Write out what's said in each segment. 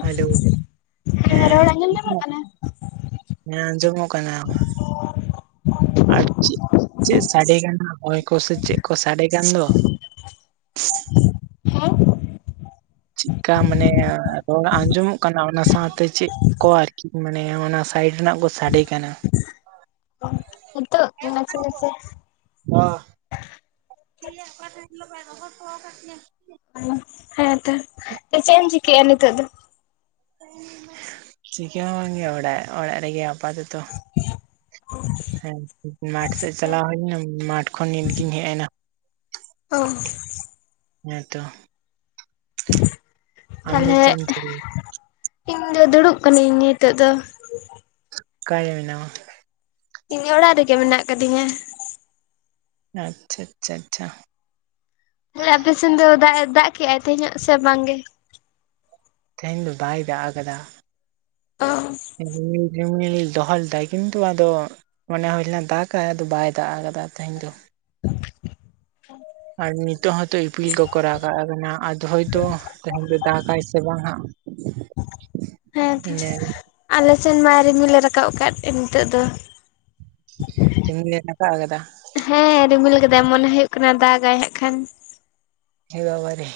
Hello, ᱨᱚᱲ ᱦᱮᱸ, ᱟᱸᱡᱚᱢ ᱧᱟᱢᱚᱜ ᱠᱟᱱᱟ? ᱦᱮᱸ ᱟᱸᱡᱚᱢᱚᱜ ᱠᱟᱱᱟ᱾ ᱟᱨ ᱪᱤᱜ ᱪᱮᱜ ᱥᱟᱰᱮ ᱠᱟᱱᱟ ᱦᱚᱭ ᱠᱚᱥᱮ ᱪᱮᱜ ᱠᱚ ᱥᱟᱰᱮ ᱠᱟᱱ ᱫᱚ, [inaudible] ᱦᱮᱸ ᱪᱤᱜᱠᱟ ᱢᱟᱱᱮ ᱨᱚᱲ ᱟᱸᱡᱚᱢᱚᱜ ᱠᱟᱱᱟ ᱚᱱᱟ ᱥᱟᱶᱛᱮ ᱪᱮᱜ ᱠᱚ ᱟᱨᱠᱤ ᱢᱟᱱᱮ ᱚᱱᱟ ᱥᱟᱭᱤᱰ ᱨᱮᱱᱟᱜ ᱠᱚ ᱥᱟᱰᱮ ᱠᱟᱱᱟ᱾ [unintelligible] ᱵᱟ [unintelligible] ᱚ ᱦᱮᱸᱛᱚ ᱪᱮᱜ ᱮᱢ ᱪᱤᱠᱟᱭᱼᱟ ᱱᱤᱛᱚᱜ ᱫᱚ? ᱪᱤᱠᱟᱹ ᱦᱚᱸ ᱵᱟᱝᱜᱮ ᱚᱲᱟᱜ ᱚᱲᱟᱜ ᱨᱮᱜᱮ ᱟᱯᱟᱛᱚᱛᱚ, ᱾ ᱦᱮᱸ ᱢᱟᱴᱷ ᱥᱮᱜ ᱪᱟᱞᱟᱣ ᱦᱩᱭ ᱞᱮᱱᱟ ᱢᱟᱴᱷ ᱠᱷᱚᱱ ᱱᱤᱛ ᱜᱤᱧ ᱦᱮᱜ ᱮᱱᱟ᱾ ᱚ, ᱦᱮᱸᱛᱚ, ᱟᱢ ᱫᱚ ᱛᱟᱞᱦᱮ ᱪᱮᱫ ᱮᱢ ᱪᱤᱠᱟᱹᱭ ᱤᱧ ᱫᱚ ᱫᱩᱲᱩᱵ ᱠᱟᱹᱱᱟᱹᱧ ᱱᱤᱛᱳᱜ ᱫᱚ᱾ ᱮᱠᱟᱭ ᱜᱮ ᱢᱮᱱᱟᱢᱟ? ᱤᱧ ᱚᱲᱟᱜ ᱨᱮᱜᱮ ᱢᱮᱱᱟᱜ ᱠᱟᱫᱤᱧᱟ᱾ ᱟᱪᱪᱷᱟ, ᱟᱪᱪᱷᱟ, ᱟᱪᱪᱷᱟ, ᱛᱟᱦᱞᱮ ᱟᱯᱮᱥᱮᱱ ᱫᱚ ᱫᱟᱜ ᱮ ᱫᱟᱜ ᱠᱮᱜ-ᱟᱭ ᱛᱮᱦᱮᱧᱚᱜ ᱥᱮ ᱵᱟᱝᱜᱮ? ᱛᱮᱦᱮᱧ ᱫᱚ ᱵᱟᱭ ᱫᱟᱜ ᱟᱠᱟᱫᱟ᱾ ᱚ, ᱨᱤᱢᱤᱞ ᱨᱤᱢᱤᱞ ᱫᱚᱦᱚ ᱞᱮᱫᱟᱭ ᱠᱤᱱᱛᱩ ᱟᱫᱚ ᱢᱚᱱᱮ ᱦᱩᱭ ᱞᱮᱱᱟ ᱫᱟᱜ-ᱟᱭ ᱟᱫᱚ ᱵᱟᱭ ᱫᱟᱜ ᱟᱠᱟᱫᱟ ᱛᱮᱦᱮᱧ ᱫᱚ᱾ [inaudible] ᱟᱨ ᱱᱤᱛᱚᱜ ᱦᱚᱸᱛᱚ ᱤᱯᱤᱞ ᱠᱚᱠᱚ ᱨᱟᱠᱟᱜ ᱟᱠᱟᱱᱟ ᱟᱫᱚ ᱦᱳᱭᱛᱚ ᱛᱮᱦᱮᱧ ᱫᱚ ᱫᱟᱜᱟᱭ ᱥᱮ ᱵᱟᱝ ᱦᱟᱸᱜ᱾ ᱦᱮᱸᱛᱚ ᱤᱧᱟᱹᱜ ᱟᱞᱮ ᱥᱮᱱ ᱢᱟ ᱨᱤᱢᱤᱞᱮ ᱨᱟᱠᱟᱵ ᱟᱠᱟᱫ ᱱᱤᱛᱳᱜ ᱫᱚ᱾ ᱨᱤᱢᱤᱞ ᱮ ᱨᱟᱠᱟᱜ ᱟᱠᱟᱫᱟ? ᱦᱮᱸ, ᱨᱤᱢᱤᱞ ᱠᱟᱫᱟᱭ ᱢᱚᱱᱮ ᱦᱩᱭᱩᱜ ᱠᱟᱱᱟ ᱫᱟᱜᱟᱭ ᱦᱟᱸᱜ ᱠᱷᱟᱱ᱾ ᱮ ᱵᱟᱵᱟ ᱨᱮ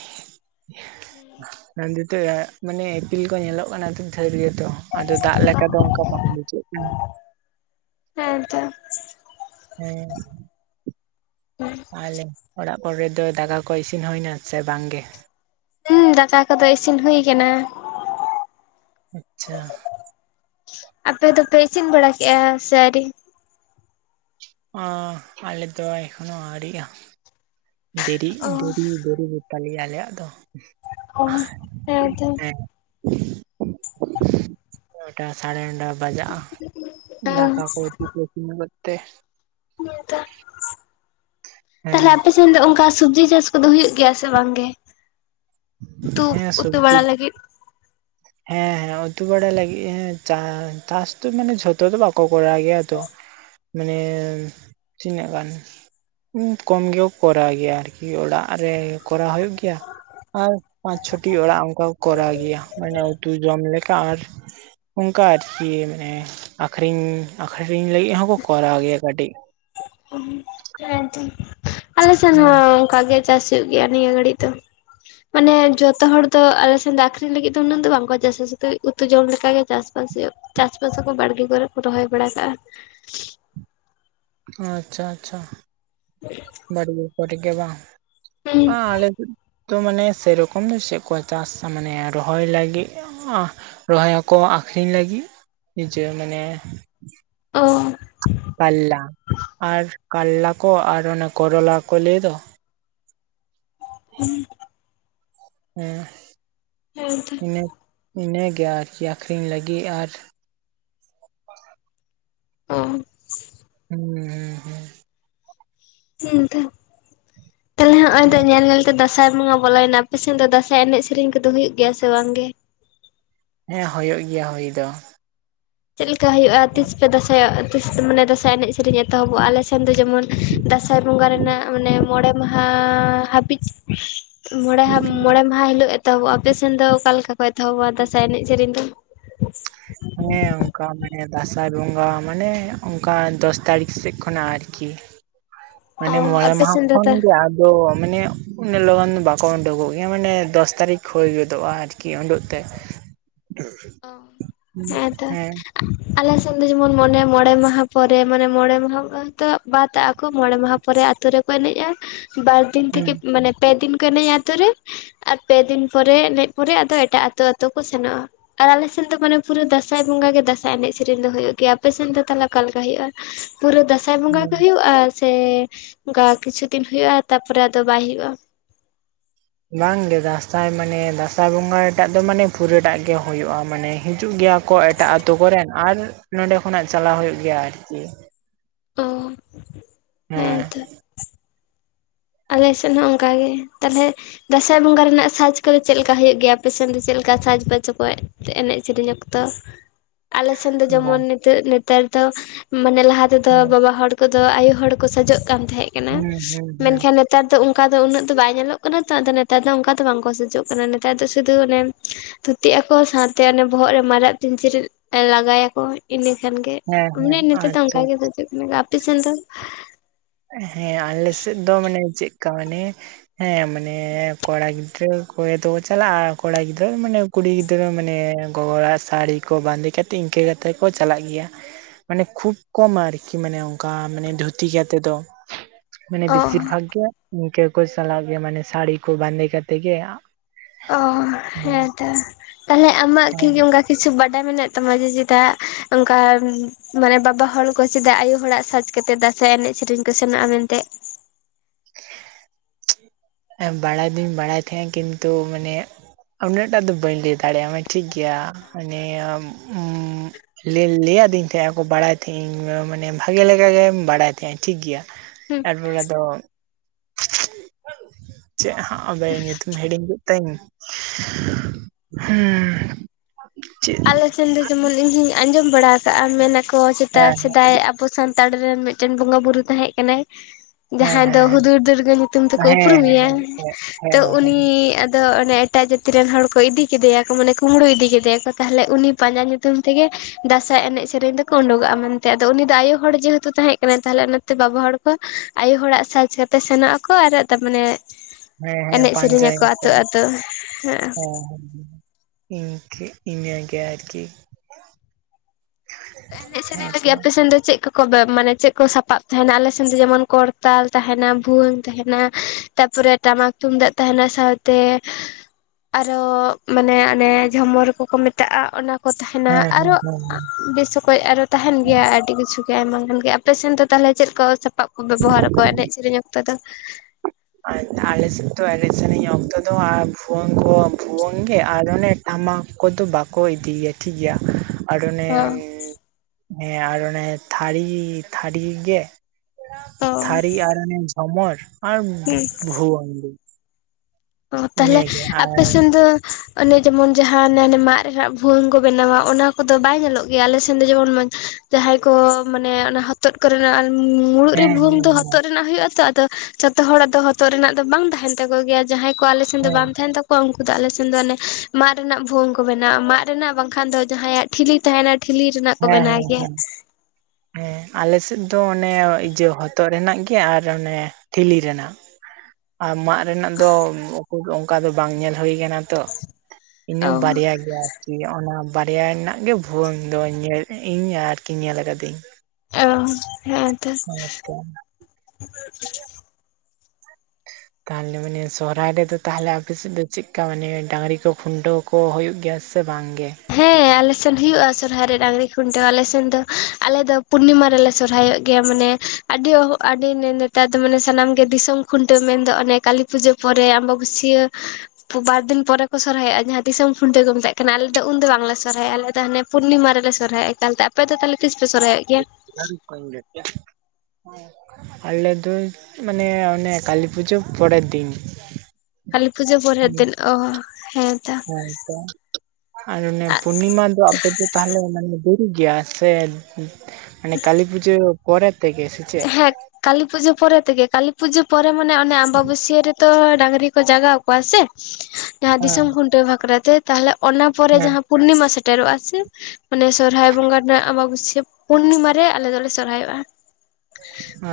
ᱱᱟᱹᱱᱫᱤ ᱛᱮᱜ ᱢᱟᱱᱮ ᱤᱯᱤᱞ ᱠᱚ ᱧᱮᱞᱚᱜ ᱠᱟᱱᱟ ᱰᱷᱟᱹᱨ ᱜᱮᱛᱚ ᱟᱫᱚ ᱫᱟᱜ ᱞᱮᱠᱟ ᱫᱚ ᱚᱝᱠᱟ ᱵᱟᱝ ᱵᱩᱡᱷᱟᱹᱜ ᱠᱟᱱᱟ᱾ ᱦᱮᱸ ᱮᱱᱛᱚ᱾ ᱦᱮᱸ, ᱛᱟᱦᱚᱞᱮ ᱚᱲᱟᱜ ᱠᱚᱨᱮ ᱫᱚ ᱫᱟᱠᱟ ᱠᱚ ᱤᱥᱤᱱ ᱦᱩᱭ ᱱᱟ ᱥᱮ ᱵᱟᱝ ᱜᱮ? ᱦᱩᱸ, ᱫᱟᱠᱟ ᱠᱚᱫᱚ ᱤᱥᱤᱱ ᱦᱩᱭ ᱠᱟᱱᱟ᱾ ᱟᱪᱪᱷᱟ, ᱟᱯᱮ ᱫᱚᱯᱮ ᱤᱥᱤᱱ ᱵᱟᱲᱟ ᱠᱮᱜᱼᱟ ᱥᱮ ᱟᱹᱣᱨᱤ? ᱚᱸ ᱟᱞᱮ ᱫᱚ ᱮᱠᱷᱚᱱᱳ ᱟᱹᱣᱨᱤᱜᱼᱟ᱾ ᱫᱮᱨᱤᱜ ᱫᱮᱨᱤ ᱫᱮᱨᱤ ᱜᱮᱛᱟᱞᱮᱭᱟ ᱟᱞᱮᱭᱟᱜ ᱫᱚ᱾ ᱚ, ᱦᱮᱸ ᱛᱚ᱾ [inaudible] ᱱᱚᱴᱟ ᱥᱟᱲᱮ ᱱᱚᱴᱟ ᱵᱟᱡᱟᱜᱼᱟ ᱫᱟᱠᱟ ᱠᱚ ᱩᱛᱩ ᱠᱚ ᱤᱥᱤᱱ ᱜᱚᱫᱚᱜ ᱛᱮ᱾ ᱦᱮᱸ ᱛᱚ, ᱦᱮᱸ ᱛᱟᱞᱦᱮ ᱟᱯᱮ ᱥᱮ ᱥᱮᱱ ᱫᱚ ᱚᱝᱠᱟ ᱥᱩᱵᱡᱤ ᱪᱟᱥ ᱠᱚᱫᱚ ᱦᱩᱭᱩᱜ ᱜᱮᱭᱟ ᱥᱮ ᱵᱟᱝ ᱜᱮ ᱩᱛᱩ ᱦᱮᱸ ᱩᱛᱩ ᱥᱚᱵᱡᱤ ᱵᱟᱲᱟ ᱞᱟᱹᱜᱤᱫ? ᱦᱮᱸ, ᱦᱮᱸ, ᱩᱛᱩ ᱵᱟᱲᱟ ᱞᱟᱹᱜᱤᱫ ᱦᱮᱸ ᱪᱟ ᱪᱟᱥ ᱫᱚ ᱢᱟᱱᱮ ᱡᱷᱚᱛᱚ ᱫᱚ ᱵᱟᱠᱚ ᱠᱚᱨᱟᱣ ᱜᱮᱭᱟ ᱛᱚ᱾ ᱢᱟᱱᱮ ᱛᱤᱱᱟᱹᱜ ᱜᱟᱱ ᱩᱸ ᱠᱚᱢ ᱜᱮᱠᱚ ᱠᱚᱨᱟᱣ ᱜᱮᱭᱟ ᱟᱨᱠᱤ ᱚᱲᱟᱜ ᱨᱮ ᱠᱚᱨᱟᱣ ᱦᱩᱭᱩᱜ ᱜᱮᱭᱟ᱾ ᱟᱨ ᱯᱟᱸᱪ ᱪᱷᱚᱴᱤ ᱚᱲᱟᱜ ᱚᱝᱠᱚ ᱠᱚ ᱠᱚᱨᱟᱣ ᱜᱮᱭᱟ᱾ ᱢᱟᱱᱮ ᱩᱛᱩ ᱡᱚᱢ ᱞᱮᱠᱟ ᱟᱨ ᱚᱱᱠᱟ ᱟᱨᱠᱤ ᱢᱟᱱᱮ ᱟᱠᱷᱨᱤᱧ ᱟᱠᱷᱨᱤᱧ ᱞᱟᱹᱜᱤᱫ ᱦᱚᱸᱠᱚ ᱠᱚᱨᱟᱣ ᱜᱮᱭᱟ ᱠᱟᱹᱴᱤᱡ᱾ [unintelligible] ᱦᱮᱸ ᱛᱚ, ᱟᱞᱮ ᱥᱮᱱ ᱦᱚᱸ ᱦᱮᱸ ᱚᱝᱠᱟ ᱜᱮ ᱪᱟᱥ ᱦᱩᱭᱩᱜ ᱜᱮᱭᱟ ᱱᱤᱭᱟᱹ ᱜᱷᱟᱹᱲᱤᱡ ᱫᱚ᱾ ᱢᱟᱱᱮ ᱡᱚᱛᱚ ᱦᱚᱲ ᱫᱚ ᱟᱞᱮ ᱥᱮᱱ ᱫᱚ ᱟᱠᱷᱨᱤᱧ ᱞᱟᱹᱜᱤᱫ ᱫᱚ ᱩᱱᱟᱹᱜ ᱫᱚ ᱵᱟᱝ ᱠᱚ ᱪᱟᱥᱟ ᱥᱩᱫᱩ ᱩᱛ ᱛᱩ ᱡᱚᱢ ᱞᱮᱠᱟ ᱜᱮ ᱪᱟᱥᱵᱟᱥ ᱦᱩᱭᱩᱜ, ᱪᱟᱥᱵᱟᱥ ᱟᱠᱚ ᱵᱟᱲᱜᱮ ᱠᱚᱨᱮ ᱠᱚ ᱨᱚᱦᱚᱭ ᱵᱟᱲᱟ ᱠᱟᱜᱼᱟ᱾ ᱟᱪᱪᱷᱟ, ᱟᱪᱪᱷᱟ, ᱵᱟᱲᱜᱮ ᱠᱚᱨᱮ ᱜᱮ ᱵᱟᱝ᱾ ᱦᱩᱸ ᱟᱸ ᱟᱞᱮᱥᱮ ᱫᱚ ᱢᱟᱱᱮ ᱥᱮᱨᱚᱠᱚᱢ ᱫᱚ ᱪᱮᱫ ᱠᱚ ᱪᱟᱥᱟ ᱢᱟᱱᱮ ᱨᱚᱦᱚᱭ ᱞᱟᱹᱜᱤᱫ ᱟᱸ ᱨᱚᱦᱚᱭ ᱟᱠᱚ ᱟᱠᱷᱨᱤᱧ ᱞᱟᱹᱜᱤᱫ ᱱᱤᱡᱟᱹ ᱢᱟᱱᱮ ᱚ, ᱠᱟᱞᱞᱟ, ᱟᱨ ᱠᱟᱞᱞᱟ ᱠᱚ ᱟᱨ ᱚᱱᱟ ᱠᱚᱨᱚᱞᱟ ᱠᱚ ᱞᱟᱹᱭ ᱫᱚ᱾ [inaudible] ᱮᱸ, ᱦᱮᱸ ᱛᱚ ᱤᱱᱟᱹ ᱤᱱᱟᱹ ᱜᱮ ᱟᱨ ᱪᱮ ᱟᱠᱷᱨᱤᱧ ᱞᱟᱹᱜᱤᱫ ᱟᱨ ᱚᱸ᱾ ᱦᱩᱸ ᱦᱩᱸ ᱦᱩᱸ᱾ ᱪᱤᱱᱛᱟᱹ ᱛᱟᱞᱦᱮ ᱦᱚᱸᱜᱼᱚᱭ ᱛᱚ ᱦᱩᱸ ᱧᱮᱞ ᱧᱮᱞ ᱛᱮ ᱫᱟᱥᱟᱸᱭ ᱵᱚᱸᱜᱟ ᱵᱚᱞᱚᱭᱱᱟ ᱟᱯᱮ ᱥᱮᱱ ᱫᱚ ᱫᱟᱥᱟᱭ ᱮᱱᱮᱡ ᱥᱮᱨᱮᱧ ᱠᱚᱫᱚ ᱦᱩᱭᱩᱜ ᱜᱮᱭᱟ ᱥᱮ ᱵᱟᱝ ᱜᱮ? ᱦᱮᱸ ᱦᱳᱭᱳᱜ ᱜᱮᱭᱟ ᱦᱩᱭ ᱫᱚ ᱪᱮᱫ ᱞᱮᱠᱟ ᱦᱩᱭᱩᱜᱼᱟ, ᱛᱤᱥ ᱯᱮ ᱫᱟᱥᱟᱭᱚᱜ ᱛᱤᱥ ᱯᱮ ᱢᱟᱱᱮ ᱫᱟᱥᱟᱭ ᱮᱱᱮᱡ ᱥᱮᱨᱮᱧ ᱮᱛᱚᱦᱚᱵᱚᱜᱼᱟ? ᱟᱞᱮ ᱥᱮᱱ ᱫᱚ ᱡᱮᱢᱚᱱ ᱫᱟᱥ ᱥᱟᱭ ᱵᱚᱸᱜᱟ ᱨᱮᱱᱟᱜ ᱢᱟᱱᱮ ᱢᱚᱬᱮ ᱢᱟᱦᱟ ᱦᱟᱹᱵᱤᱡ ᱢᱚᱬᱮᱦᱟ ᱢᱚᱬᱮ ᱢᱟᱦᱟ ᱦᱤᱞᱳᱜ ᱮ ᱮᱛᱚᱦᱚᱵᱚᱜ-ᱟ ᱟᱯᱮ ᱥᱮᱱ ᱫᱚ ᱚᱠᱟ ᱞᱮᱠᱟ ᱠᱚ ᱮᱛᱚᱦᱚᱵᱟ ᱫᱟᱸᱥᱟᱭ ᱮᱱᱮᱡ ᱥᱮᱨᱮᱧ ᱫᱚ? ᱦᱮᱸ ᱚᱝᱠᱟ ᱢᱟᱱᱮ ᱫᱟᱸᱥᱟᱭ ᱵᱚᱸᱜᱟ ᱢᱟᱱᱮ ᱚᱝᱠᱟ ᱫᱚᱥ ᱛᱟᱨᱤᱠᱷ ᱥᱮᱫ ᱠᱷᱚᱱᱟᱜ ᱟᱨᱠᱤ᱾ [inaudible] ᱢᱟᱱᱮ ᱢᱚᱬᱮ ᱟᱯᱮ ᱢᱟᱦᱟ ᱥᱮᱱ ᱫᱚ ᱠᱷᱚᱱ ᱛᱟ ᱜᱮ ᱟᱫᱚ ᱢᱟᱱᱮ ᱩᱱᱟᱹᱜ ᱞᱚᱜᱚᱱ ᱫᱚ ᱵᱟᱠᱚ ᱩᱰᱩᱠᱚᱜ ᱜᱮᱭᱟ ᱢᱟᱱᱮ, ᱫᱚᱥ ᱛᱟᱹᱨᱤᱠᱷ ᱦᱩᱭ ᱜᱚᱫᱚᱜᱼᱟ ᱟᱨᱠᱤ ᱩᱰᱩᱜ ᱛᱮ᱾ [inaudible] ᱚ ᱦᱮᱸ ᱛᱚ᱾ ᱟᱞᱮ ᱥᱮᱱ ᱫᱚ ᱡᱮᱢᱚᱱ ᱢᱚᱱᱮ ᱢᱚᱬᱮ ᱢᱟᱦᱟ ᱯᱚᱨᱮ, ᱢᱟᱱᱮ ᱢᱚᱬᱮ ᱢᱟᱦᱟ [unintelligible] ᱛᱚ ᱵᱟᱫᱟᱜ-ᱟ ᱟᱠᱚ ᱢᱚᱬᱮ ᱢᱟᱦᱟ ᱯᱚᱨᱮ ᱟᱛᱳ ᱨᱮᱠᱚ ᱮᱱᱮᱡᱼᱟ, ᱵᱟᱨ ᱫᱤᱱ ᱦᱮᱸ ᱛᱷᱮᱠᱮ ᱢᱟᱱᱮ ᱯᱮ ᱫᱤᱱ ᱠᱚ ᱮᱱᱮᱡᱼᱟ ᱟᱛᱳ ᱨᱮ, ᱟᱨ ᱯᱮ ᱫᱤᱱ ᱯᱚᱨᱮ ᱮᱱᱮᱡ ᱯᱚᱨᱮ ᱟᱫᱚ ᱮᱴᱟᱜ ᱟᱹᱛᱳ ᱟᱹᱛᱳ ᱠᱚ ᱥᱮᱱᱚᱜᱼᱟ᱾ ᱟᱨ ᱟᱞᱮ ᱥᱮᱱ ᱫᱚ ᱢᱟᱱᱮ ᱯᱩᱨᱟᱹ ᱫᱟᱥᱟᱭ ᱵᱚᱸᱜᱟ ᱜᱮ ᱫᱟᱸᱟᱭ ᱮᱱᱮᱡ ᱥᱮᱨᱮᱧ ᱫᱚ ᱦᱩᱭᱩᱜ ᱜᱮᱭᱟ, ᱟᱯᱮ ᱥᱮᱱ ᱫᱚ ᱛᱟᱞᱦᱮ ᱚᱠᱟ ᱞᱮᱠᱟ ᱦᱩᱭᱩᱜᱼᱟ? ᱯᱩᱨᱟᱹ ᱫᱟᱥ ᱥᱟᱭ ᱵᱚᱸᱜᱟ ᱦᱮᱸ ᱜᱮ ᱦᱩᱭᱩᱜᱼᱟ? ᱥᱮ ᱚᱱᱠᱟ ᱠᱤᱪᱷᱩ ᱫᱤᱱ ᱦᱩᱭᱩᱜᱼᱟ ᱛᱟᱯᱚᱨᱮ ᱟᱫᱚ ᱵᱟᱭ ᱦᱩᱭᱩᱜᱼᱟ᱾ ᱵᱟᱝ ᱜᱮ ᱫᱟᱸᱥᱟᱭ ᱢᱟᱱᱮ ᱫᱟᱸᱥᱟᱭ ᱵᱚᱸᱜᱟ ᱴᱟᱜ ᱫᱚ ᱢᱟᱱᱮ ᱯᱩᱨᱟᱹᱴᱟᱜ ᱜᱮ ᱦᱩᱭᱩᱜᱼᱟ ᱢᱟᱱᱮ ᱦᱤᱡᱩᱜ ᱜᱮᱭᱟ ᱠᱚ ᱮᱴᱟᱜ ᱟᱛᱳ ᱠᱚᱨᱮᱱ ᱟᱨ ᱱᱚᱸᱰᱮ ᱠᱷᱚᱱᱟᱜ ᱪᱟᱞᱟᱣ ᱦᱩᱭᱩᱜ ᱜᱮᱭᱟ ᱟᱨᱠᱤ᱾ ᱚ᱾ ᱦᱮᱸ᱾ ᱟᱞᱮ ᱥᱮᱱ ᱦᱚᱸ ᱚᱱᱠᱟ ᱜᱮ᱾ ᱛᱟᱞᱦᱮ ᱫᱟᱸᱥᱟᱭ ᱵᱚᱸᱜᱟ ᱨᱮᱱᱟᱜ ᱥᱟᱡᱽ ᱠᱚᱫᱚ ᱪᱮᱫ ᱞᱮᱠᱟ ᱦᱩᱭᱩᱜ ᱜᱮᱭᱟ ᱟᱯᱮ ᱥᱮᱱ ᱫᱚ ᱪᱮᱫ ᱞᱮᱠᱟ ᱥᱟᱡᱽ ᱵᱟᱡᱚ ᱠᱚ ᱮᱱᱛᱮ ᱮᱱᱮᱡ ᱥᱮᱨᱮᱧ ᱚᱠᱛᱚ? ᱟᱞᱮ ᱥᱮᱱ ᱫᱚ ᱵᱟ ᱡᱮᱢᱚᱱ ᱱᱤᱛ ᱱᱮᱛᱟᱨ ᱫᱚ ᱢᱟᱱᱮ ᱞᱟᱦᱟ ᱛᱮᱫᱚ ᱦᱮᱸ ᱵᱟᱵᱟ ᱦᱚᱲ ᱠᱚᱫᱚ ᱟᱭᱳ ᱦᱚᱲ ᱠᱚ ᱥᱟᱡᱚᱜ ᱠᱟᱱ ᱛᱟᱦᱮᱸᱜ ᱠᱟᱱᱟ᱾ ᱦᱮᱸ ᱦᱮᱸ ᱢᱮᱱᱠᱷᱟᱱ ᱱᱮᱛᱟᱨ ᱫᱚ ᱚᱱᱠᱟ ᱫᱚ ᱩᱱᱟᱹᱜ ᱫᱚ ᱵᱟᱭ ᱧᱮᱞᱚᱜ ᱠᱟᱱᱟ ᱛᱚ ᱟᱫᱚ ᱱᱮᱛᱟᱨ ᱫᱚ ᱚᱱᱠᱟ ᱫᱚ ᱵᱟᱝᱠᱚ ᱥᱮᱚᱡᱚᱜ ᱠᱟᱱᱟ ᱱᱮᱛᱟᱨ ᱫᱚ ᱥᱩᱫᱩ ᱚᱱᱮ ᱫᱷᱩᱛᱤᱜ ᱟᱠᱚ ᱥᱟᱶᱛᱮ ᱚᱱᱮ ᱵᱚᱦᱚᱜ ᱨᱮ ᱢᱟᱨᱟᱜ ᱯᱤᱧᱪᱤᱨ ᱞᱟᱜᱟᱭᱟᱠᱚ᱾ ᱤᱱᱟᱹ ᱠᱷᱟᱱ ᱜᱮ, ᱦᱮᱸ ᱢᱟᱱᱮ ᱦᱮᱸ ᱤᱱᱮᱛᱟᱨ ᱫᱚ ᱟᱪᱪᱷᱟ ᱚᱱᱠᱟ ᱜᱮ ᱥᱟᱡᱚᱜ ᱠᱟᱱᱟ ᱠᱚ, ᱟᱯᱮ ᱥᱮᱱ ᱫᱚ? ᱦᱮᱸ ᱟᱞᱮ ᱥᱮᱫ ᱫᱚ ᱢᱟᱱᱮ ᱪᱮᱫᱠᱟ ᱢᱟᱱᱮ ᱦᱮᱸ ᱢᱟᱱᱮ ᱠᱚᱲᱟ ᱜᱤᱫᱽᱨᱟᱹ ᱠᱚᱜᱮ ᱛᱚᱠᱚ ᱪᱟᱞᱟᱜᱼᱟ ᱠᱚᱲᱟ ᱜᱤᱫᱽᱨᱟᱹ ᱢᱟᱱᱮ ᱠᱩᱲᱤ ᱜᱤᱫᱽᱨᱟᱹ ᱢᱟᱱᱮ ᱜᱚᱜᱚ ᱦᱚᱲᱟᱜ ᱥᱟᱹᱲᱤ ᱠᱚ ᱵᱟᱸᱫᱮ ᱠᱟᱛᱮᱫ ᱤᱱᱠᱟᱹ ᱠᱟᱛᱮ ᱠᱚ ᱪᱟᱞᱟᱜ ᱜᱮᱭᱟ᱾ ᱢᱟᱱᱮ ᱠᱷᱩᱵ ᱠᱚᱢ ᱟᱨᱠᱤ ᱢᱟᱱᱮ ᱚᱱᱠᱟ ᱢᱟᱱᱮ ᱫᱷᱩᱛᱤ ᱠᱟ ᱛᱮᱫᱚ, ᱢᱟᱱᱮ ᱚ ᱵᱤᱥᱤᱨ ᱵᱷᱟᱜᱽ ᱜᱮ ᱤᱱᱠᱟᱹ ᱠᱚ ᱪᱟᱞᱟᱜ ᱜᱮᱭᱟ ᱢᱟᱱᱮ ᱥᱟᱹᱲᱤ ᱠᱚ ᱵᱟᱸᱫᱮ ᱠᱟᱛᱮ ᱜᱮ᱾ ᱚ ᱦᱮᱸ ᱛᱚ ᱛᱟᱞᱦᱮ ᱟᱢᱟᱜ ᱠᱤ ᱚᱱᱠᱟ ᱠᱤᱪᱷᱩ ᱵᱟᱰᱟᱭ ᱢᱮᱱᱟᱜ ᱛᱟᱢᱟ ᱡᱮ ᱪᱮᱫᱟᱜ ᱚᱱᱠᱟ ᱢᱟᱱᱮ ᱵᱟᱵᱟ ᱦᱚᱲ ᱠᱚ ᱪᱮᱫᱟᱜ ᱟᱭᱳ ᱦᱚᱲᱟᱜ ᱥᱟᱡᱽ ᱠᱟᱛᱮᱜ ᱫᱟᱥᱟᱸᱭ ᱮᱱᱮᱡ ᱥᱮᱨᱮᱧ ᱠᱚ ᱥᱮᱱᱚᱜᱼᱟ ᱢᱮᱱᱛᱮ᱾ ᱵᱟᱲᱟᱭ ᱫᱩᱧ ᱵᱟᱲᱟᱭ ᱛᱟᱦᱮᱸ-ᱟ ᱠᱤᱱᱛᱩ ᱢᱟᱱᱮ ᱩᱱᱟᱹᱜᱴᱟ ᱫᱚ ᱵᱟᱹᱧ ᱞᱟᱹᱭ ᱫᱟᱲᱮᱭᱟᱢᱟ ᱴᱷᱤᱠ ᱜᱮᱭᱟ, ᱢᱟᱱᱮ ᱩᱸᱻ ᱞᱟᱹᱭ ᱞᱟᱹᱭᱟᱫᱤᱧ ᱛᱟᱦᱮᱸ-ᱟ ᱠᱚ ᱵᱟᱲᱟᱭ ᱛᱟᱦᱮᱸ ᱤᱧ ᱢᱟᱱᱮ ᱵᱷᱟᱜᱮ ᱞᱮᱠᱟ ᱜᱮ ᱵᱟᱲᱟᱭ ᱛᱟᱦᱮᱸ ᱤᱧ ᱴᱷᱤᱠ ᱜᱮᱭᱟ, ᱦᱩᱸ ᱛᱟᱨᱯᱚᱨ ᱟᱫᱚ, ᱪᱮᱫ ᱦᱟᱸᱜ ᱦᱟᱯᱮ ᱧᱩᱛᱩᱢ ᱦᱤᱲᱤᱧ ᱠᱮᱫ ᱛᱟᱹᱭᱟᱹᱧ, ᱦᱩᱸᱻ ᱪᱮᱫ? ᱟᱞᱮ ᱥᱮᱱ ᱫᱚ ᱡᱮᱢᱚᱱ ᱤᱧ ᱦᱩᱧ ᱟᱸᱡᱚᱢ ᱵᱟᱲᱟ ᱠᱟᱜᱼᱟ ᱢᱮᱱᱟᱠᱚ ᱪᱮᱛᱟ ᱦᱮᱸ ᱥᱮᱫᱟᱭ ᱟᱵᱚ ᱥᱟᱱᱛᱟᱲ ᱨᱮᱱ ᱢᱤᱫᱴᱮᱱ ᱵᱚᱸᱜᱟ ᱵᱩᱨᱩ ᱛᱟᱦᱮᱸᱜ ᱠᱟᱱᱟᱭ ᱦᱮᱸ ᱡᱟᱦᱟᱸᱭ ᱦᱮᱸ ᱫᱚ ᱦᱮᱸ ᱦᱩᱫᱩᱲ ᱫᱩᱨᱜᱟᱹ ᱧᱩᱛᱩᱢ ᱛᱮᱠᱚ ᱦᱮᱸ ᱦᱮᱸ ᱩᱯᱨᱩᱢᱮᱭᱟ, ᱦᱮᱸ ᱛᱚ ᱦᱮᱸ ᱩᱱᱤ ᱟ ᱫᱚ ᱚᱱᱮ ᱮᱴᱟᱜ ᱡᱟᱹᱛᱤ ᱨᱮᱱ ᱦᱚᱲ ᱠᱚ ᱤᱫᱤ ᱠᱮᱫᱮᱭᱟ ᱠᱚ ᱢᱟᱱᱮ ᱠᱩᱢᱵᱽᱲᱩ ᱤᱫᱤ ᱠᱮᱫᱮᱭᱟᱠᱚ, ᱛᱟᱦᱚᱞᱮ ᱩᱱᱤ ᱯᱟᱸᱡᱟ ᱧᱩᱛᱩᱢ ᱛᱮᱜᱮ ᱫᱟᱥᱟᱸᱭ ᱮᱱᱮᱡ ᱥᱮᱨᱮᱧ ᱫᱚᱠᱚ ᱩᱰᱩᱠᱚᱜᱼᱟ ᱢᱮᱱᱛᱮ, ᱟᱫᱚ ᱩᱱᱤ ᱫᱚ ᱟᱭᱳ ᱦᱚᱲ ᱡᱮᱦᱮᱛᱩ ᱛᱟᱦᱮᱸᱜ ᱠᱟᱱᱟᱭ ᱛᱟᱦᱚᱞᱮ ᱚᱱᱟᱛᱮ ᱵᱟᱵᱟ ᱦᱚᱲ ᱠᱚ ᱟᱭᱳ ᱦᱚᱲᱟᱜ ᱥᱟᱡᱽ ᱠᱟᱛᱮ ᱥᱮᱱᱚᱜ-ᱟ ᱠᱚ ᱟᱨ ᱛᱟ ᱢᱟᱱᱮ ᱦᱮᱸ ᱦᱮᱸ ᱯᱟᱸᱡᱟᱭᱟᱠᱚ ᱦᱮᱸ ᱦᱮᱸ᱾ ᱤᱱᱠᱟᱹ ᱤᱱᱟᱹ ᱜᱮ ᱟᱨᱠᱤ᱾ ᱮᱱᱮᱡ ᱥᱮᱨᱮᱧ ᱦᱮᱸ ᱞᱟᱹᱜᱤᱫ ᱛᱚ ᱟᱯᱮ ᱥᱮᱱ ᱫᱚ ᱪᱮᱫ ᱠᱚ? ᱠᱚ ᱵᱮ ᱢᱟᱱᱮ ᱪᱮᱫ ᱠᱚ ᱥᱟᱯ-ᱟᱯ ᱛᱟᱦᱮᱱᱟ ᱟᱞᱮ ᱥᱮᱱ ᱫᱚ ᱡᱮᱢᱚᱱ ᱠᱚᱨᱛᱟᱞ ᱛᱟᱦᱮᱱᱟ ᱵᱷᱩᱣᱟᱹᱝ ᱛᱟᱦᱮᱱᱟ ᱛᱟᱯᱚᱨᱮ ᱴᱟᱢᱟᱠ ᱛᱩᱢᱫᱟᱜ ᱛᱟᱦᱮᱱᱟ ᱥᱟᱶᱛᱮ ᱟᱨᱚ ᱢᱟᱱᱮ ᱚᱱᱮ ᱡᱷᱢᱚᱨ ᱠᱚᱠᱚ ᱢᱮᱛᱟᱜᱼᱟ ᱚᱱᱟ ᱠᱚ ᱛᱟᱦᱮᱱᱟ ᱦᱮᱸ ᱦᱮᱸ ᱟᱨᱚ ᱦᱮᱸ ᱵᱮᱥ ᱚᱠᱚᱡ ᱟᱨᱚ ᱛᱟᱦᱮᱱ ᱜᱮᱭᱟ ᱟᱹᱰᱤ ᱠᱤᱪᱷᱩ᱾ ᱜᱮ ᱟᱭᱢᱟ ᱜᱟᱱ ᱜᱮ ᱟᱯᱮ ᱥᱮᱱ ᱫᱚ ᱛᱟᱦᱚᱞᱮ ᱪᱮᱫ ᱠᱚ ᱥᱟᱯ-ᱟᱯ ᱠᱚ ᱵᱮᱵᱚᱦᱟᱨ ᱟᱠᱚ ᱮᱱᱮᱡ ᱥᱮᱨᱮᱧ ᱚᱠᱛᱚ ᱫᱚ? ᱟᱨ ᱟᱞᱮ ᱥᱮᱫ ᱫᱚ ᱮᱱᱮᱡ ᱥᱮᱨᱮᱧ ᱚᱠᱛᱚ ᱫᱚ ᱟᱨ ᱵᱷᱩᱣᱟᱹᱝ ᱠᱚ ᱵᱷᱩᱣᱟᱹᱝ ᱜᱮ ᱟᱨ ᱚᱱᱮ ᱴᱟᱢᱟᱠ ᱠᱚᱫᱚ ᱵᱟᱠᱚ ᱤᱫᱤ ᱜᱮᱭᱟ ᱴᱷᱤᱠ ᱜᱮᱭᱟ᱾ ᱟᱲ ᱚᱱᱮ, ᱦᱚᱸ ᱟᱨ ᱚᱱᱮ ᱛᱷᱟᱹᱨᱤ ᱛᱷᱟᱹᱨᱤ ᱜᱮ, ᱚ ᱛᱟᱹᱨᱤ ᱟᱨ ᱟᱱᱮ ᱡᱚᱢᱚᱨ ᱟᱨ ᱦᱩᱸ᱾ ᱵᱷᱩᱣᱟᱹᱝ ᱜᱮ᱾ ᱚᱸ ᱛᱟᱦᱚᱞᱮ ᱤᱱᱟᱹᱜᱮ ᱟᱯᱮ ᱟᱨ ᱥᱮᱱ ᱫᱚ ᱚᱱᱮ ᱡᱮᱢᱚᱱ ᱡᱟᱦᱟᱸ ᱚᱱᱮ ᱦᱟᱱᱮ ᱢᱟᱫ ᱨᱮᱱᱟᱜ ᱵᱷᱩᱣᱟᱹᱝ ᱠᱚ ᱵᱮᱱᱟᱣᱟ ᱚᱱᱟ ᱠᱚᱫᱚ ᱵᱟᱭ ᱧᱮᱞᱚᱜ ᱜᱮᱭᱟ ᱟᱞᱮ ᱥᱮᱱ ᱫᱚ ᱡᱮᱢᱚᱱ ᱡᱟᱦᱟᱸᱭ ᱠᱚ ᱢᱟᱱᱮ ᱚᱱᱟ ᱦᱚᱛᱚᱫ ᱠᱚᱨᱮᱱᱟᱜ ᱢᱩᱲᱩᱫ ᱨᱮ ᱦᱮᱸ ᱦᱮᱸ ᱵᱷᱩᱣᱟᱹᱝ ᱫᱚ ᱦᱮᱸ ᱦᱚᱛᱚᱫ ᱨᱮᱱᱟᱜ ᱦᱩᱭᱩᱜ-ᱟ ᱛᱚ ᱟᱫᱚ ᱡᱷᱚᱛᱚ ᱦᱚᱲᱟᱜ ᱫᱚ ᱦᱚᱛᱚᱫ ᱨᱮᱱᱟᱜ ᱫᱚ ᱵᱟᱝ ᱛᱟᱦᱮᱱ ᱛᱟᱠᱚ ᱜᱮᱭᱟ ᱡᱟᱦᱟᱸᱭ ᱠᱚ ᱟᱞᱮ ᱥᱮᱱ ᱫᱚ ᱦᱮᱸ ᱵᱟᱝ ᱛᱟᱦᱮᱱ ᱛᱟ ᱠᱚᱣᱟ ᱩᱱᱠᱩ ᱫᱚ ᱟᱞᱮ ᱥᱮᱱ ᱫᱚ ᱚᱱᱮ ᱢᱟᱫ ᱨᱮᱱᱟᱜ ᱵᱷᱩᱣᱟᱹᱝ ᱠᱚ ᱵᱮᱱᱟᱣᱟ, ᱢᱟᱫ ᱨᱮᱱᱟᱜ ᱵᱟᱝᱠᱷᱟᱱ ᱫᱚ ᱡᱟᱦᱟᱸᱭᱟᱜ ᱴᱷᱤᱞᱤ ᱛᱟᱦᱮᱱᱟ ᱠᱷᱤᱞᱤ ᱨᱮᱱᱟᱜ ᱠᱚ ᱦᱮᱸ ᱵᱮᱱᱟᱣ ᱦᱮᱸ ᱦᱮᱸ᱾ [inaudible] ᱦᱮᱸ ᱟᱞᱮ ᱥᱮᱫ ᱫᱚ ᱚᱱᱮ ᱤᱭᱟᱹ ᱦᱚᱛᱚᱫ ᱨᱮᱱᱟᱜ ᱜᱮ ᱟᱨ ᱚᱱᱮ ᱴᱷᱤᱞᱤ ᱨᱮᱱᱟᱜ᱾ ᱟᱨ ᱢᱟᱫ ᱨᱮᱱᱟᱜ ᱫᱚ ᱩᱠᱩᱨ ᱚᱱᱠᱟ ᱫᱚ ᱵᱟᱝ ᱧᱮᱞ ᱦᱩᱭ ᱠᱟᱱᱟ ᱛᱚ᱾ ᱤᱱᱟᱹ ᱚ ᱵᱟᱨᱭᱟ ᱜᱮᱭᱟ ᱟᱨᱠᱤ ᱚᱱᱟ ᱵᱟᱨᱭᱟ ᱨᱮᱱᱟᱜ ᱜᱮ ᱵᱷᱩᱣᱟᱹᱝ ᱫᱚ ᱧᱮᱞ ᱤᱧ ᱟᱨᱠᱤ ᱧᱮᱞ ᱟᱠᱟᱫᱟᱹᱧ᱾ ᱚ ᱦᱮᱸ ᱛᱚ᱾ ᱦᱳᱭ ᱛᱚ᱾ [inaudible] ᱛᱟᱦᱚᱞᱮ ᱢᱟᱱᱮ ᱥᱚᱦᱨᱟᱭ ᱨᱮᱫᱚ ᱛᱟᱦᱞᱮ ᱟᱯᱮ ᱥᱮᱫ ᱫᱚ ᱪᱮᱫᱠᱟ ᱢᱟᱱᱮ ᱰᱟᱝᱨᱤ ᱠᱚ ᱠᱷᱩᱱᱴᱟᱹᱣ ᱠᱚ ᱦᱩᱭᱩᱜ ᱜᱮᱭᱟ ᱥᱮ ᱵᱟᱝ ᱜᱮ? ᱦᱮᱸ ᱟᱞᱮ ᱥᱮᱱ ᱦᱩᱭᱩᱜᱼᱟ ᱥᱚᱨᱦᱟᱭ ᱨᱮ ᱰᱟᱝᱨᱤ ᱠᱷᱩᱱᱴᱟᱹᱣ ᱟᱞᱮ ᱥᱮᱱ ᱫᱚ, ᱟᱞᱮ ᱫᱚ ᱯᱩᱨᱱᱤᱢᱟ ᱨᱮᱞᱮ ᱥᱚᱦᱨᱟᱭᱚᱜ ᱜᱮᱭᱟ ᱢᱟᱱᱮ ᱟᱹᱰᱤ ᱚ ᱟᱹᱰᱤ ᱱᱮᱛᱟᱨ ᱫᱚ ᱢᱟᱱᱮ ᱥᱟᱱᱟᱢ ᱜᱮ ᱫᱤᱥᱚᱢ ᱠᱷᱩᱱᱴᱟᱹᱣ ᱢᱮᱱᱫᱚ ᱚᱱᱮ ᱠᱟᱹᱞᱤ ᱯᱩᱡᱟᱹ ᱯᱚᱨᱮ ᱟᱢᱵᱟ ᱵᱟᱹᱥᱭᱟᱹ ᱯᱚ ᱵᱟᱨ ᱫᱤᱱ ᱯᱚᱨᱮ ᱠᱚ ᱥᱚᱨᱦᱟᱭᱚᱜᱼᱟ ᱡᱟᱦᱟᱸ ᱫᱤᱥᱚᱢ ᱠᱷᱩᱱᱴᱟᱹᱣ ᱠᱚ ᱢᱮᱛᱟᱜ ᱠᱟᱱᱟ, ᱟᱞᱮ ᱟᱫᱚ ᱩᱱ ᱫᱚ ᱵᱟᱝᱞᱮ ᱥᱚᱨᱦᱟᱭᱚᱜ ᱟᱞᱮ ᱫᱚ ᱦᱟᱱᱮ ᱯᱩᱨᱱᱤᱢᱟ ᱨᱮ ᱥᱚᱨᱦᱟᱭᱚᱜᱼᱟ ᱾ ᱛᱟᱦᱚᱞᱮ ᱟᱯᱮ ᱫᱚ ᱛᱟᱦᱚᱞᱮ ᱛᱤᱥ ᱯᱮ ᱥᱚᱨᱦᱟᱭᱚᱜ ᱜᱮᱭᱟ? ᱜᱟᱹᱲᱤ ᱠᱚᱧ ᱡᱩᱛ ᱜᱮᱭᱟ ᱾ ᱟᱞᱮ ᱫᱚ ᱢᱟᱱᱮ ᱚᱱᱮ ᱠᱟᱹᱞᱤ ᱯᱩᱡᱟᱹ ᱯᱚᱨᱮ ᱫᱤᱱ ᱾ ᱠᱟᱹᱞᱤ ᱯᱩᱡᱟᱹ ᱵᱚᱨᱮ ᱫᱤᱱ ᱚ ᱦᱮᱸ ᱛᱚ ᱾ ᱦᱚᱭ ᱛᱚ ᱾ ᱟᱨ ᱚᱱᱮ ᱯᱩᱨᱱᱤᱢᱟ ᱫᱚ ᱟᱯᱮ ᱫᱚ ᱛᱟᱦᱚᱞᱮ ᱫᱩᱨᱩ ᱜᱮᱭᱟ ᱥᱮ ᱾ ᱢᱟᱱᱮ ᱠᱟᱹᱞᱤ ᱯᱩᱡᱟᱹ ᱯᱚᱨᱮ ᱛᱮᱜᱮ ᱥᱮ ᱾ ᱦᱮᱸ ᱠᱟᱹᱞᱤ ᱯᱩᱡᱟᱹ ᱯᱚᱨᱮ ᱛᱮᱜᱮ ᱠᱟᱹᱞᱤ ᱯᱩᱡᱟᱹ ᱯᱚᱨᱮ ᱢᱟᱱᱮ ᱚᱱᱮ ᱟᱢᱵᱟ ᱵᱟᱹᱥᱭᱟᱹ ᱨᱮ ᱾ ᱛᱚ ᱰᱟᱝᱨᱤ ᱠᱚ ᱡᱟᱜᱟᱣ ᱠᱚᱣᱟ ᱥᱮ, ᱡᱟᱦᱟᱸ ᱦᱮᱸ ᱫᱤᱥᱚᱢ ᱠᱷᱩᱱᱴᱟᱹᱣ ᱵᱟᱠᱷᱨᱟ ᱛᱮ ᱾ ᱛᱟᱦᱚᱞᱮ ᱚᱱᱟ ᱯᱚᱨᱮ ᱦᱮᱸ ᱡᱟᱦᱟᱸ ᱯᱩᱨᱱᱤᱢᱟ ᱥᱮᱴᱮᱨᱚᱜᱼᱟ ᱥᱮ, ᱢᱟᱱᱮ ᱥᱚᱨᱦᱟᱭ ᱵᱚᱸᱜᱟ ᱨᱮᱱᱟᱜ ᱟᱢᱵᱟ ᱵᱟᱹᱥᱭᱟᱹᱼᱼ ᱯᱩᱨᱱᱤᱢᱟ ᱨᱮ ᱟᱞᱮ ᱫᱚᱞᱮ ᱥᱚᱨᱦᱟᱭᱚᱜᱼᱟ ᱾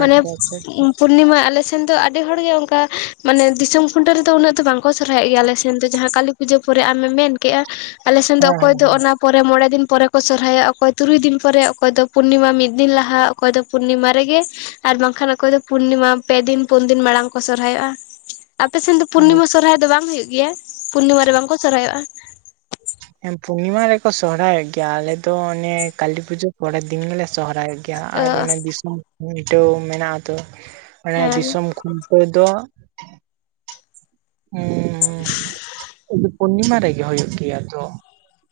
ᱢᱟᱱᱮ ᱟᱪᱪᱷᱟ ᱤᱧ ᱯᱩᱨᱱᱤᱢᱟ ᱟᱞᱮ ᱥᱮᱱ ᱫᱚ ᱟᱹᱰᱤ ᱦᱚᱲ ᱜᱮ ᱚᱱᱠᱟ ᱢᱟᱱᱮ ᱫᱤᱥᱚᱢ ᱠᱷᱩᱱᱴᱟᱹ ᱨᱮᱫᱚ ᱩᱱᱟᱹᱜ ᱫᱚ ᱵᱟᱝᱠᱚ ᱥᱚᱨᱦᱟᱭᱚᱜ ᱜᱮᱭᱟ ᱾ ᱟᱞᱮ ᱥᱮᱱ ᱫᱚ ᱡᱟᱦᱟᱸ ᱠᱟᱹᱞᱤᱼᱼ ᱯᱩᱡᱟᱹ ᱯᱚᱨᱮ ᱟᱢᱮᱢ ᱢᱮᱱ ᱠᱮᱫᱮᱜᱼᱟ ᱟᱞᱮ ᱥᱮᱱ ᱫᱚ ᱚᱠᱚᱭ ᱦᱮᱸ ᱫᱚ ᱚᱱᱟᱼᱼ ᱯᱚᱨᱮ ᱢᱚᱬᱮ ᱫᱤᱱ ᱯᱚᱨᱮ ᱠᱚ ᱥᱚᱨᱦᱟᱭᱚᱜ ᱟ ᱾ ᱚᱠᱚᱭ ᱛᱩᱨᱩᱭ ᱫᱤᱱ ᱯᱚᱨᱮ ᱚᱠᱚᱭ ᱫᱚ ᱯᱩᱨᱱᱤᱢᱟ ᱢᱤᱫ ᱫᱤᱱ ᱞᱟᱦᱟ ᱚᱠᱚᱭ ᱫᱚ ᱯᱩᱨᱱᱤᱢᱟᱼᱼ ᱨᱮᱜᱮ ᱟᱨ ᱵᱟᱝᱠᱷᱟᱱ ᱚᱠᱚᱭ ᱫᱚ ᱯᱩᱨᱱᱤᱢᱟ ᱯᱮ ᱫᱤᱱ ᱯᱩᱱ ᱫᱤᱱ ᱢᱟᱲᱟᱝ ᱠᱚ ᱥᱚᱨᱦᱟᱭᱚᱜᱼᱟ ᱾ ᱟᱯᱮ ᱥᱮᱱ ᱫᱚ ᱦᱮᱸ ᱯᱩᱨᱱᱤᱢᱟ ᱥᱚᱨᱦᱟᱭ ᱫᱚ ᱵᱟᱝ ᱦᱩᱭᱩᱜ ᱜᱮᱭᱟ ᱯᱩᱨᱱᱤᱢᱟ ᱨᱮ ᱵᱟᱝᱠᱚ ᱥᱚᱨᱦᱟᱭᱚᱜᱼᱟ? ᱦᱮᱸ ᱯᱩᱨᱱᱤᱢᱟ ᱨᱮᱠᱚ ᱥᱚᱦᱨᱟᱭᱚᱜ ᱜᱮᱭᱟ, ᱟᱞᱮ ᱫᱚ ᱚᱱᱮ ᱠᱟᱹᱞᱤ ᱯᱩᱡᱟᱹ ᱯᱚᱨᱮ ᱫᱤᱱ ᱜᱮᱞᱮ ᱥᱚᱦᱨᱟᱭᱚᱜᱼᱼ ᱜᱮᱭᱟ ᱾ ᱛᱚ ᱟᱨ ᱚᱱᱮ ᱫᱤᱥᱚᱢ ᱠᱷᱩᱱᱴᱟᱹᱣ ᱢᱮᱱᱟᱜ ᱟᱛᱚ ᱚᱱᱮ ᱦᱮᱸ ᱫᱤᱥᱚᱢ ᱠᱷᱩᱱᱴᱟᱹᱣ ᱫᱚᱼᱼ ᱩᱸᱻ ᱯᱩᱨᱱᱤᱢᱟ ᱨᱮᱜᱮ ᱦᱩᱭᱩᱜ ᱜᱮᱭᱟ ᱛᱚ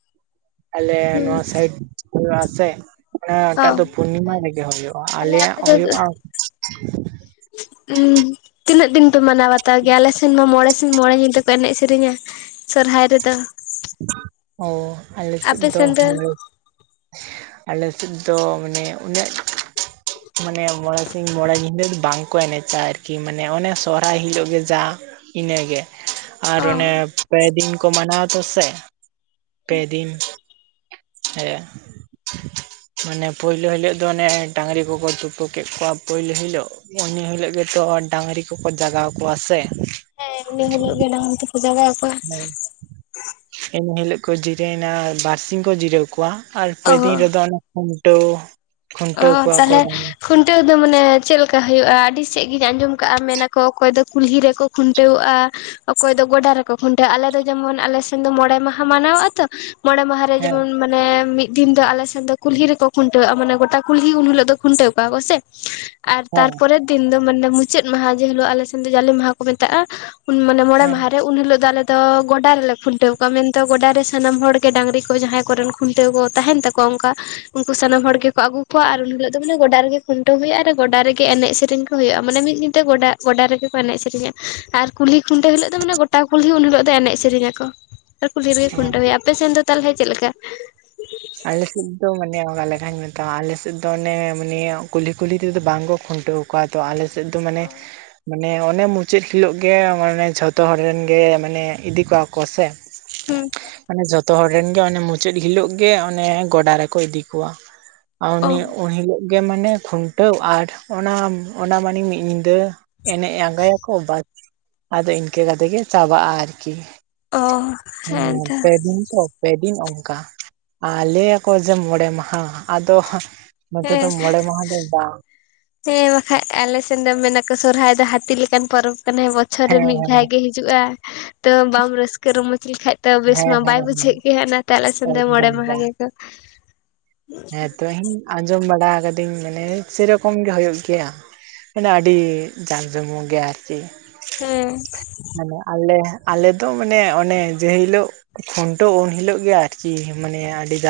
᱾ ᱟᱞᱮ ᱦᱩᱸ ᱱᱚᱣᱟ ᱥᱟᱭᱤᱰ ᱦᱩᱭᱩᱜ ᱟᱥᱮ ᱾ ᱚᱱᱟ ᱚ ᱴᱟᱜ ᱫᱚ ᱯᱩᱨᱱᱤᱢᱟ ᱦᱮᱸ ᱨᱮᱜᱮ ᱦᱩᱭᱩᱜᱼᱟ, ᱟᱞᱮᱭᱟᱜ ᱦᱩᱭᱩᱜᱼᱟ ᱾ ᱩᱸ ᱛᱤᱱᱟᱹᱜ ᱫᱤᱱ ᱯᱮ ᱢᱟᱱᱟᱣ ᱵᱟᱛᱟᱣ ᱜᱮᱭᱟ? ᱟᱞᱮ ᱥᱮᱱ ᱢᱟ ᱢᱚᱬᱮᱼᱼ ᱥᱤᱧ ᱢᱚᱬᱮ ᱧᱤᱫᱟᱹ ᱠᱚ ᱮᱱᱮᱡ ᱥᱮᱨᱮᱧᱟ ᱥᱚᱨᱦᱟᱭ ᱨᱮᱫᱚ ᱾ ᱚ ᱟᱞᱮ ᱥᱮᱫ ᱟᱯᱮ ᱫᱚ ᱥᱮᱱ ᱦᱚᱭᱼᱼ ᱟᱞᱮ ᱥᱮᱫ ᱫᱚ ᱢᱟᱱᱮ ᱩᱱᱟᱹᱜᱼᱼ ᱢᱟᱱᱮ ᱢᱚᱬᱮ ᱥᱤᱧ ᱢᱚᱬᱮ ᱧᱤᱫᱟᱹᱫᱚ ᱵᱟᱝᱠᱚ ᱮᱱᱮᱡᱼᱟ ᱟᱨᱠᱤ ᱢᱟᱱᱮ ᱚᱱᱮ ᱥᱚᱦᱨᱟᱭ ᱦᱤᱞᱳᱜ ᱜᱮ ᱡᱟᱦᱟᱸᱼᱼ ᱤᱱᱟᱹ ᱜᱮ ᱾ ᱟᱨ ᱚ ᱚᱱᱮ ᱯᱮ ᱫᱤᱱ ᱠᱚ ᱢᱟᱱᱟᱣ ᱛᱚ ᱥᱮ ᱯᱮ ᱫᱤᱱ ᱾ ᱦᱮᱸ ᱾ ᱢᱟᱱᱮ ᱯᱳᱭᱞᱳ ᱦᱤᱞᱳᱜ ᱫᱚ ᱚᱱᱮ ᱰᱟᱝᱨᱤ ᱠᱚᱠᱚ ᱛᱩᱯᱩ ᱠᱮᱫ ᱠᱚᱣᱟ ᱯᱳᱭᱞᱳ ᱦᱤᱞᱳᱜ। ᱩᱱᱤ ᱦᱤᱞᱳᱜ ᱜᱮᱛᱚ ᱰᱟᱝᱨᱤ ᱠᱚᱠᱚ ᱡᱟᱜᱟᱣ ᱠᱚᱣᱟ ᱥᱮ ᱾ ᱦᱮᱸ ᱮᱱᱤ ᱦᱤᱞᱚᱜ ᱜᱮ ᱰᱟᱝᱨᱤ ᱫᱚᱠᱚ ᱡᱟᱜᱟᱣ ᱠᱚᱣᱟ। ᱦᱳᱭ, ᱤᱱ ᱦᱤᱞᱚᱜ ᱠᱚ ᱡᱤᱨᱟᱹᱭᱮᱱᱟ, ᱵᱟᱨᱥᱤᱧ ᱠᱚ ᱡᱤᱨᱟᱹᱣ ᱠᱚᱣᱟ। ᱟᱨ ᱯᱮ ᱚ ᱫᱤᱱ ᱨᱮᱫᱚ ᱚᱱᱮ ᱠᱷᱩᱱᱴᱟᱹᱣ, ᱚ ᱠᱷᱩᱱᱴᱟᱹᱣ ᱠᱚᱣᱟ ᱠᱚ ᱛᱟᱦᱚᱞᱮ ᱾ ᱠᱷᱩᱱᱴᱟᱹᱣ ᱫᱚ ᱢᱟᱱᱮ ᱪᱮᱫ ᱞᱮᱠᱟ ᱦᱩᱭᱩᱜᱼᱟ? ᱟᱹᱰᱤ ᱥᱮᱫ ᱜᱤᱧ ᱟᱸᱡᱚᱢ ᱠᱟᱜᱼᱟ, ᱢᱮᱱᱟᱠᱚ ᱚᱠᱚᱭ ᱫᱚ ᱠᱩᱞᱦᱤ ᱨᱮᱠᱚ ᱠᱷᱩᱱᱴᱟᱹᱣᱟᱜᱼᱟ। ᱚᱠᱚᱭ ᱫᱚ ᱜᱚᱰᱟ ᱨᱮᱠᱚ ᱠᱷᱩᱱᱴᱟᱹᱜᱼᱟ, ᱟᱞᱮ ᱫᱚ ᱡᱮᱢᱚᱱ ᱟᱞᱮᱥᱱ ᱫᱚ ᱢᱚᱬᱮ ᱢᱟᱦᱟ ᱢᱟᱱᱟᱣ ᱟ ᱛᱚ, ᱢᱚᱬᱮ ᱢᱟᱦᱟ ᱼᱼ ᱦᱮᱸ ᱡᱮᱢᱚᱱ ᱢᱟᱱᱮ ᱢᱤᱫ ᱫᱤᱱ ᱫᱚ ᱟᱞᱮ ᱥᱮᱱ ᱫᱚ ᱠᱩᱞᱦᱤ ᱨᱮᱠᱚ ᱠᱷᱩᱱᱴᱟᱹᱜᱼᱟ, ᱢᱟᱱᱮ ᱜᱚᱴᱟᱼᱼ ᱠᱩᱞᱦᱤ ᱩᱱ ᱦᱤᱞᱳ ᱫᱚ ᱠᱷᱩᱱᱴᱟᱹᱣ ᱠᱚᱣᱟ ᱠᱚ ᱥᱮ। ᱟᱨ ᱦᱮᱸ ᱛᱟᱨᱯᱚᱨᱮ ᱼᱼ ᱫᱤᱱ ᱫᱚ ᱢᱟᱱᱮ ᱢᱩᱪᱟᱹᱫ ᱢᱟᱦᱟ ᱡᱮ ᱦᱤᱞᱳᱜ ᱾ ᱟᱞᱮ ᱥᱮᱱ ᱫᱚ ᱡᱟᱞᱮ ᱢᱟᱦᱟ ᱠᱚ ᱢᱮᱛᱟᱜᱼᱟ, ᱩᱱ ᱢᱟᱱᱮ ᱢᱚᱬᱮ ᱦᱮᱸ ᱢᱟᱦᱟ ᱨᱮ ᱼᱼ ᱩᱱ ᱦᱤᱞᱚᱜ ᱫᱚ ᱟᱞᱮ ᱫᱚ ᱜᱚᱰᱟ ᱨᱮᱞᱮ ᱠᱷᱩᱱᱴᱟᱹᱣ ᱠᱚᱣᱟ। ᱢᱮᱱᱛᱮ ᱜᱚᱰᱟ ᱨᱮ ᱥᱟᱱᱟᱢ ᱦᱚᱲ ᱜᱮ ᱰᱟᱝᱨᱤ ᱠᱚ ᱡᱟᱦᱟᱸᱭ ᱠᱚᱨᱮᱱ ᱠᱷᱩᱱᱴᱟᱹᱣ ᱠᱚ ᱛᱟᱦᱮᱱ ᱛᱟᱠᱚᱼᱼ ᱠᱚ ᱚᱱᱠᱟ, ᱩᱱᱠᱩ ᱥᱟᱱᱟᱢ ᱦᱚᱲ ᱜᱮᱠᱚ ᱟᱹᱜᱩ ᱼᱼ ᱠᱚᱣᱟ। ᱟᱨ ᱩᱱ ᱦᱤᱞᱳᱜ ᱫᱚ ᱢᱟᱱᱮ ᱜᱚᱰᱟ ᱨᱮᱜᱮ ᱠᱷᱩᱱᱴᱟᱹᱣ ᱦᱩᱭᱩᱜᱼᱟ ᱟᱨ ᱜᱚᱰᱟ ᱨᱮᱜᱮ ᱮᱱᱮᱡ ᱥᱮᱨᱮᱧ ᱠᱚ ᱦᱩᱭᱩᱜᱼᱟ। ᱢᱟᱱᱮ ᱢᱤᱫ ᱫᱤᱱᱛᱮ ᱜᱚᱰᱟ ᱼᱼ ᱜᱚᱰᱟ ᱨᱮᱜᱮ ᱠᱚ ᱮᱱᱮᱡ ᱥᱮᱨᱮᱧᱟ, ᱟᱨ ᱠᱩᱞᱦᱤ ᱠᱷᱩᱱᱴᱟᱹᱣ ᱦᱤᱞᱳᱜ ᱫᱚ ᱢᱟᱱᱮ ᱜᱚᱴᱟ ᱠᱩᱞᱦᱤ ᱩᱱ ᱦᱤᱞᱚᱜ ᱫᱚ ᱮᱱᱮᱡ ᱥᱮᱨᱮᱧ ᱟᱠᱚ। ᱟᱨ ᱠᱩᱞᱦᱤ ᱨᱮᱜᱮ ᱦᱮᱸ ᱠᱷᱩᱱᱴᱟᱹᱣ ᱦᱩᱭᱩᱜᱼᱟ। ᱟᱯᱮ ᱥᱮᱱ ᱫᱚ ᱛᱟᱞᱦᱮ ᱪᱮᱫ ᱞᱮᱠᱟ? ᱟᱞᱮᱥᱮᱫ ᱫᱚ ᱢᱟᱱᱮ ᱚᱱᱟ ᱞᱮᱠᱟᱧ ᱢᱮᱛᱟᱢᱟ ᱟᱯᱮ ᱥᱮᱫ ᱫᱚ ᱢᱟᱱᱮ ᱠᱩᱞᱦᱤ ᱠᱩᱞᱦᱤ ᱛᱮᱫᱚ ᱵᱟᱝᱠᱚ ᱠᱷᱩᱱᱴᱟᱹᱣ ᱼᱼ ᱠᱚᱣᱟ ᱛᱚ। ᱟᱞᱮ ᱥᱮᱫ ᱫᱚ ᱢᱟᱱᱮ ᱼᱼ ᱢᱟᱱᱮ ᱚᱱᱮ ᱢᱩᱪᱟᱹᱫ ᱦᱤᱞᱳᱜ ᱜᱮ, ᱢᱟᱱᱮ ᱡᱷᱚᱛᱚ ᱦᱚᱲ ᱨᱮᱱ ᱜᱮ ᱢᱟᱱᱮ ᱤᱫᱤ ᱠᱚᱣᱟ ᱠᱚ ᱥᱮ ᱦᱩᱸ ᱢᱟᱱᱮ ᱡᱷᱚᱛᱚ ᱦᱚᱲ ᱨᱮᱱ ᱜᱮ ᱚᱱᱮ ᱢᱩᱪᱟᱹᱫ ᱦᱤᱞᱳᱜ ᱼᱼ ᱜᱮ ᱚᱱᱮ ᱜᱚᱰᱟ ᱨᱮᱠᱚ ᱤᱫᱤ ᱠᱚᱣᱟ। ᱟᱨ ᱚ ᱩᱱᱤ ᱩᱱ ᱦᱤᱞᱚᱜ ᱼᱼ ᱜᱮ ᱢᱟᱱᱮ ᱠᱷᱩᱱᱴᱟᱹᱣ। ᱟᱨ ᱚᱱᱟ ᱚᱱᱟ ᱢᱟᱱᱮ ᱢᱤᱜ ᱧᱤᱫᱟᱹ ᱼᱼ ᱮᱱᱮᱡ ᱟᱸᱜᱟᱭᱟᱠᱚ, ᱵᱟᱥ ᱟᱫᱚ ᱤᱱᱠᱟᱹ ᱠᱟᱛᱮ ᱜᱮ ᱪᱟᱵᱟᱜᱼᱟ ᱟᱨᱠᱤ ᱚᱦ ᱚᱱᱟ ᱯᱮ ᱫᱤᱱ ᱛᱚ? ᱯᱮ ᱫᱤᱱ ᱚᱝᱠᱟ। ᱟᱨ ᱞᱮᱭᱟᱠᱚ ᱡᱮ ᱢᱚᱬᱮ ᱢᱟᱦᱟ, ᱟᱫᱚ ᱼᱼ ᱱᱚᱛᱮ ᱫᱚ ᱦᱮᱸ ᱢᱚᱲᱮ ᱢᱟᱦᱟ ᱫᱚ ᱵᱟᱝ। ᱦᱮᱸ ᱵᱟᱠᱷᱟᱡ ᱟᱞᱮ ᱥᱮᱱ ᱫᱚ ᱢᱮᱱᱟ ᱠᱚ ᱥᱚᱨᱦᱟᱭ ᱫᱚ ᱦᱟᱹᱛᱤ ᱞᱮᱠᱟᱱ ᱯᱚᱨᱚᱵᱽ ᱠᱟᱱᱟ। ᱵᱚᱪᱷᱚᱨ ᱨᱮ ᱦᱮᱸ ᱢᱤᱫ ᱦᱮᱸ ᱫᱷᱟᱣ ᱜᱮ ᱦᱤᱡ [unintelligible] ᱼᱼ ᱦᱤᱡᱩᱜᱼᱟ ᱛᱚ ᱵᱟᱢ ᱨᱟᱹᱥᱠᱟᱹ ᱨᱚᱢᱚᱡᱽ ᱞᱮᱠᱷᱟᱡ ᱼᱼ ᱛᱚ ᱵᱮᱥ ᱢᱟ ᱦᱮᱸ ᱦᱮᱸ ᱵᱟᱭ ᱦᱮᱸ ᱵᱩᱡᱷᱟᱹᱜ ᱜᱮ। ᱚᱱᱟᱛᱮ ᱟᱞᱮ ᱥᱮᱱ ᱫᱚ ᱢᱚᱬᱮ ᱮᱠᱫᱚᱢ ᱢᱟᱦᱟ ᱜᱮ ᱠᱚ ᱼᱼ ᱦᱮᱸᱛᱚᱧ ᱟᱸᱡᱚᱢ ᱵᱟᱲᱟ ᱠᱟᱹᱫᱟᱹᱧ, ᱢᱟᱱᱮ ᱥᱮᱨᱚᱠᱚᱢ ᱜᱮ ᱦᱩᱭᱩᱜ ᱜᱮᱭᱟ। ᱢᱟᱱᱮ ᱟᱹᱰᱤ ᱡᱟᱠ ᱡᱚᱢᱚᱠ ᱜᱮ ᱟᱨ ᱠᱤ। ᱦᱮᱸ ᱢᱟᱱᱮ ᱟᱞᱮ ᱟᱞᱮ ᱫᱚ ᱢᱟᱱᱮ ᱚᱱᱮ, ᱡᱮ ᱦᱤᱞᱳᱜ ᱼᱼ ᱠᱷᱩᱱᱴᱟᱹᱣ ᱩᱱ ᱦᱤᱞᱳᱜ ᱜᱮ ᱟᱨᱠᱤ। ᱢᱟᱱᱮ ᱟᱹᱰᱤ ᱫᱟᱢ [unintelligible]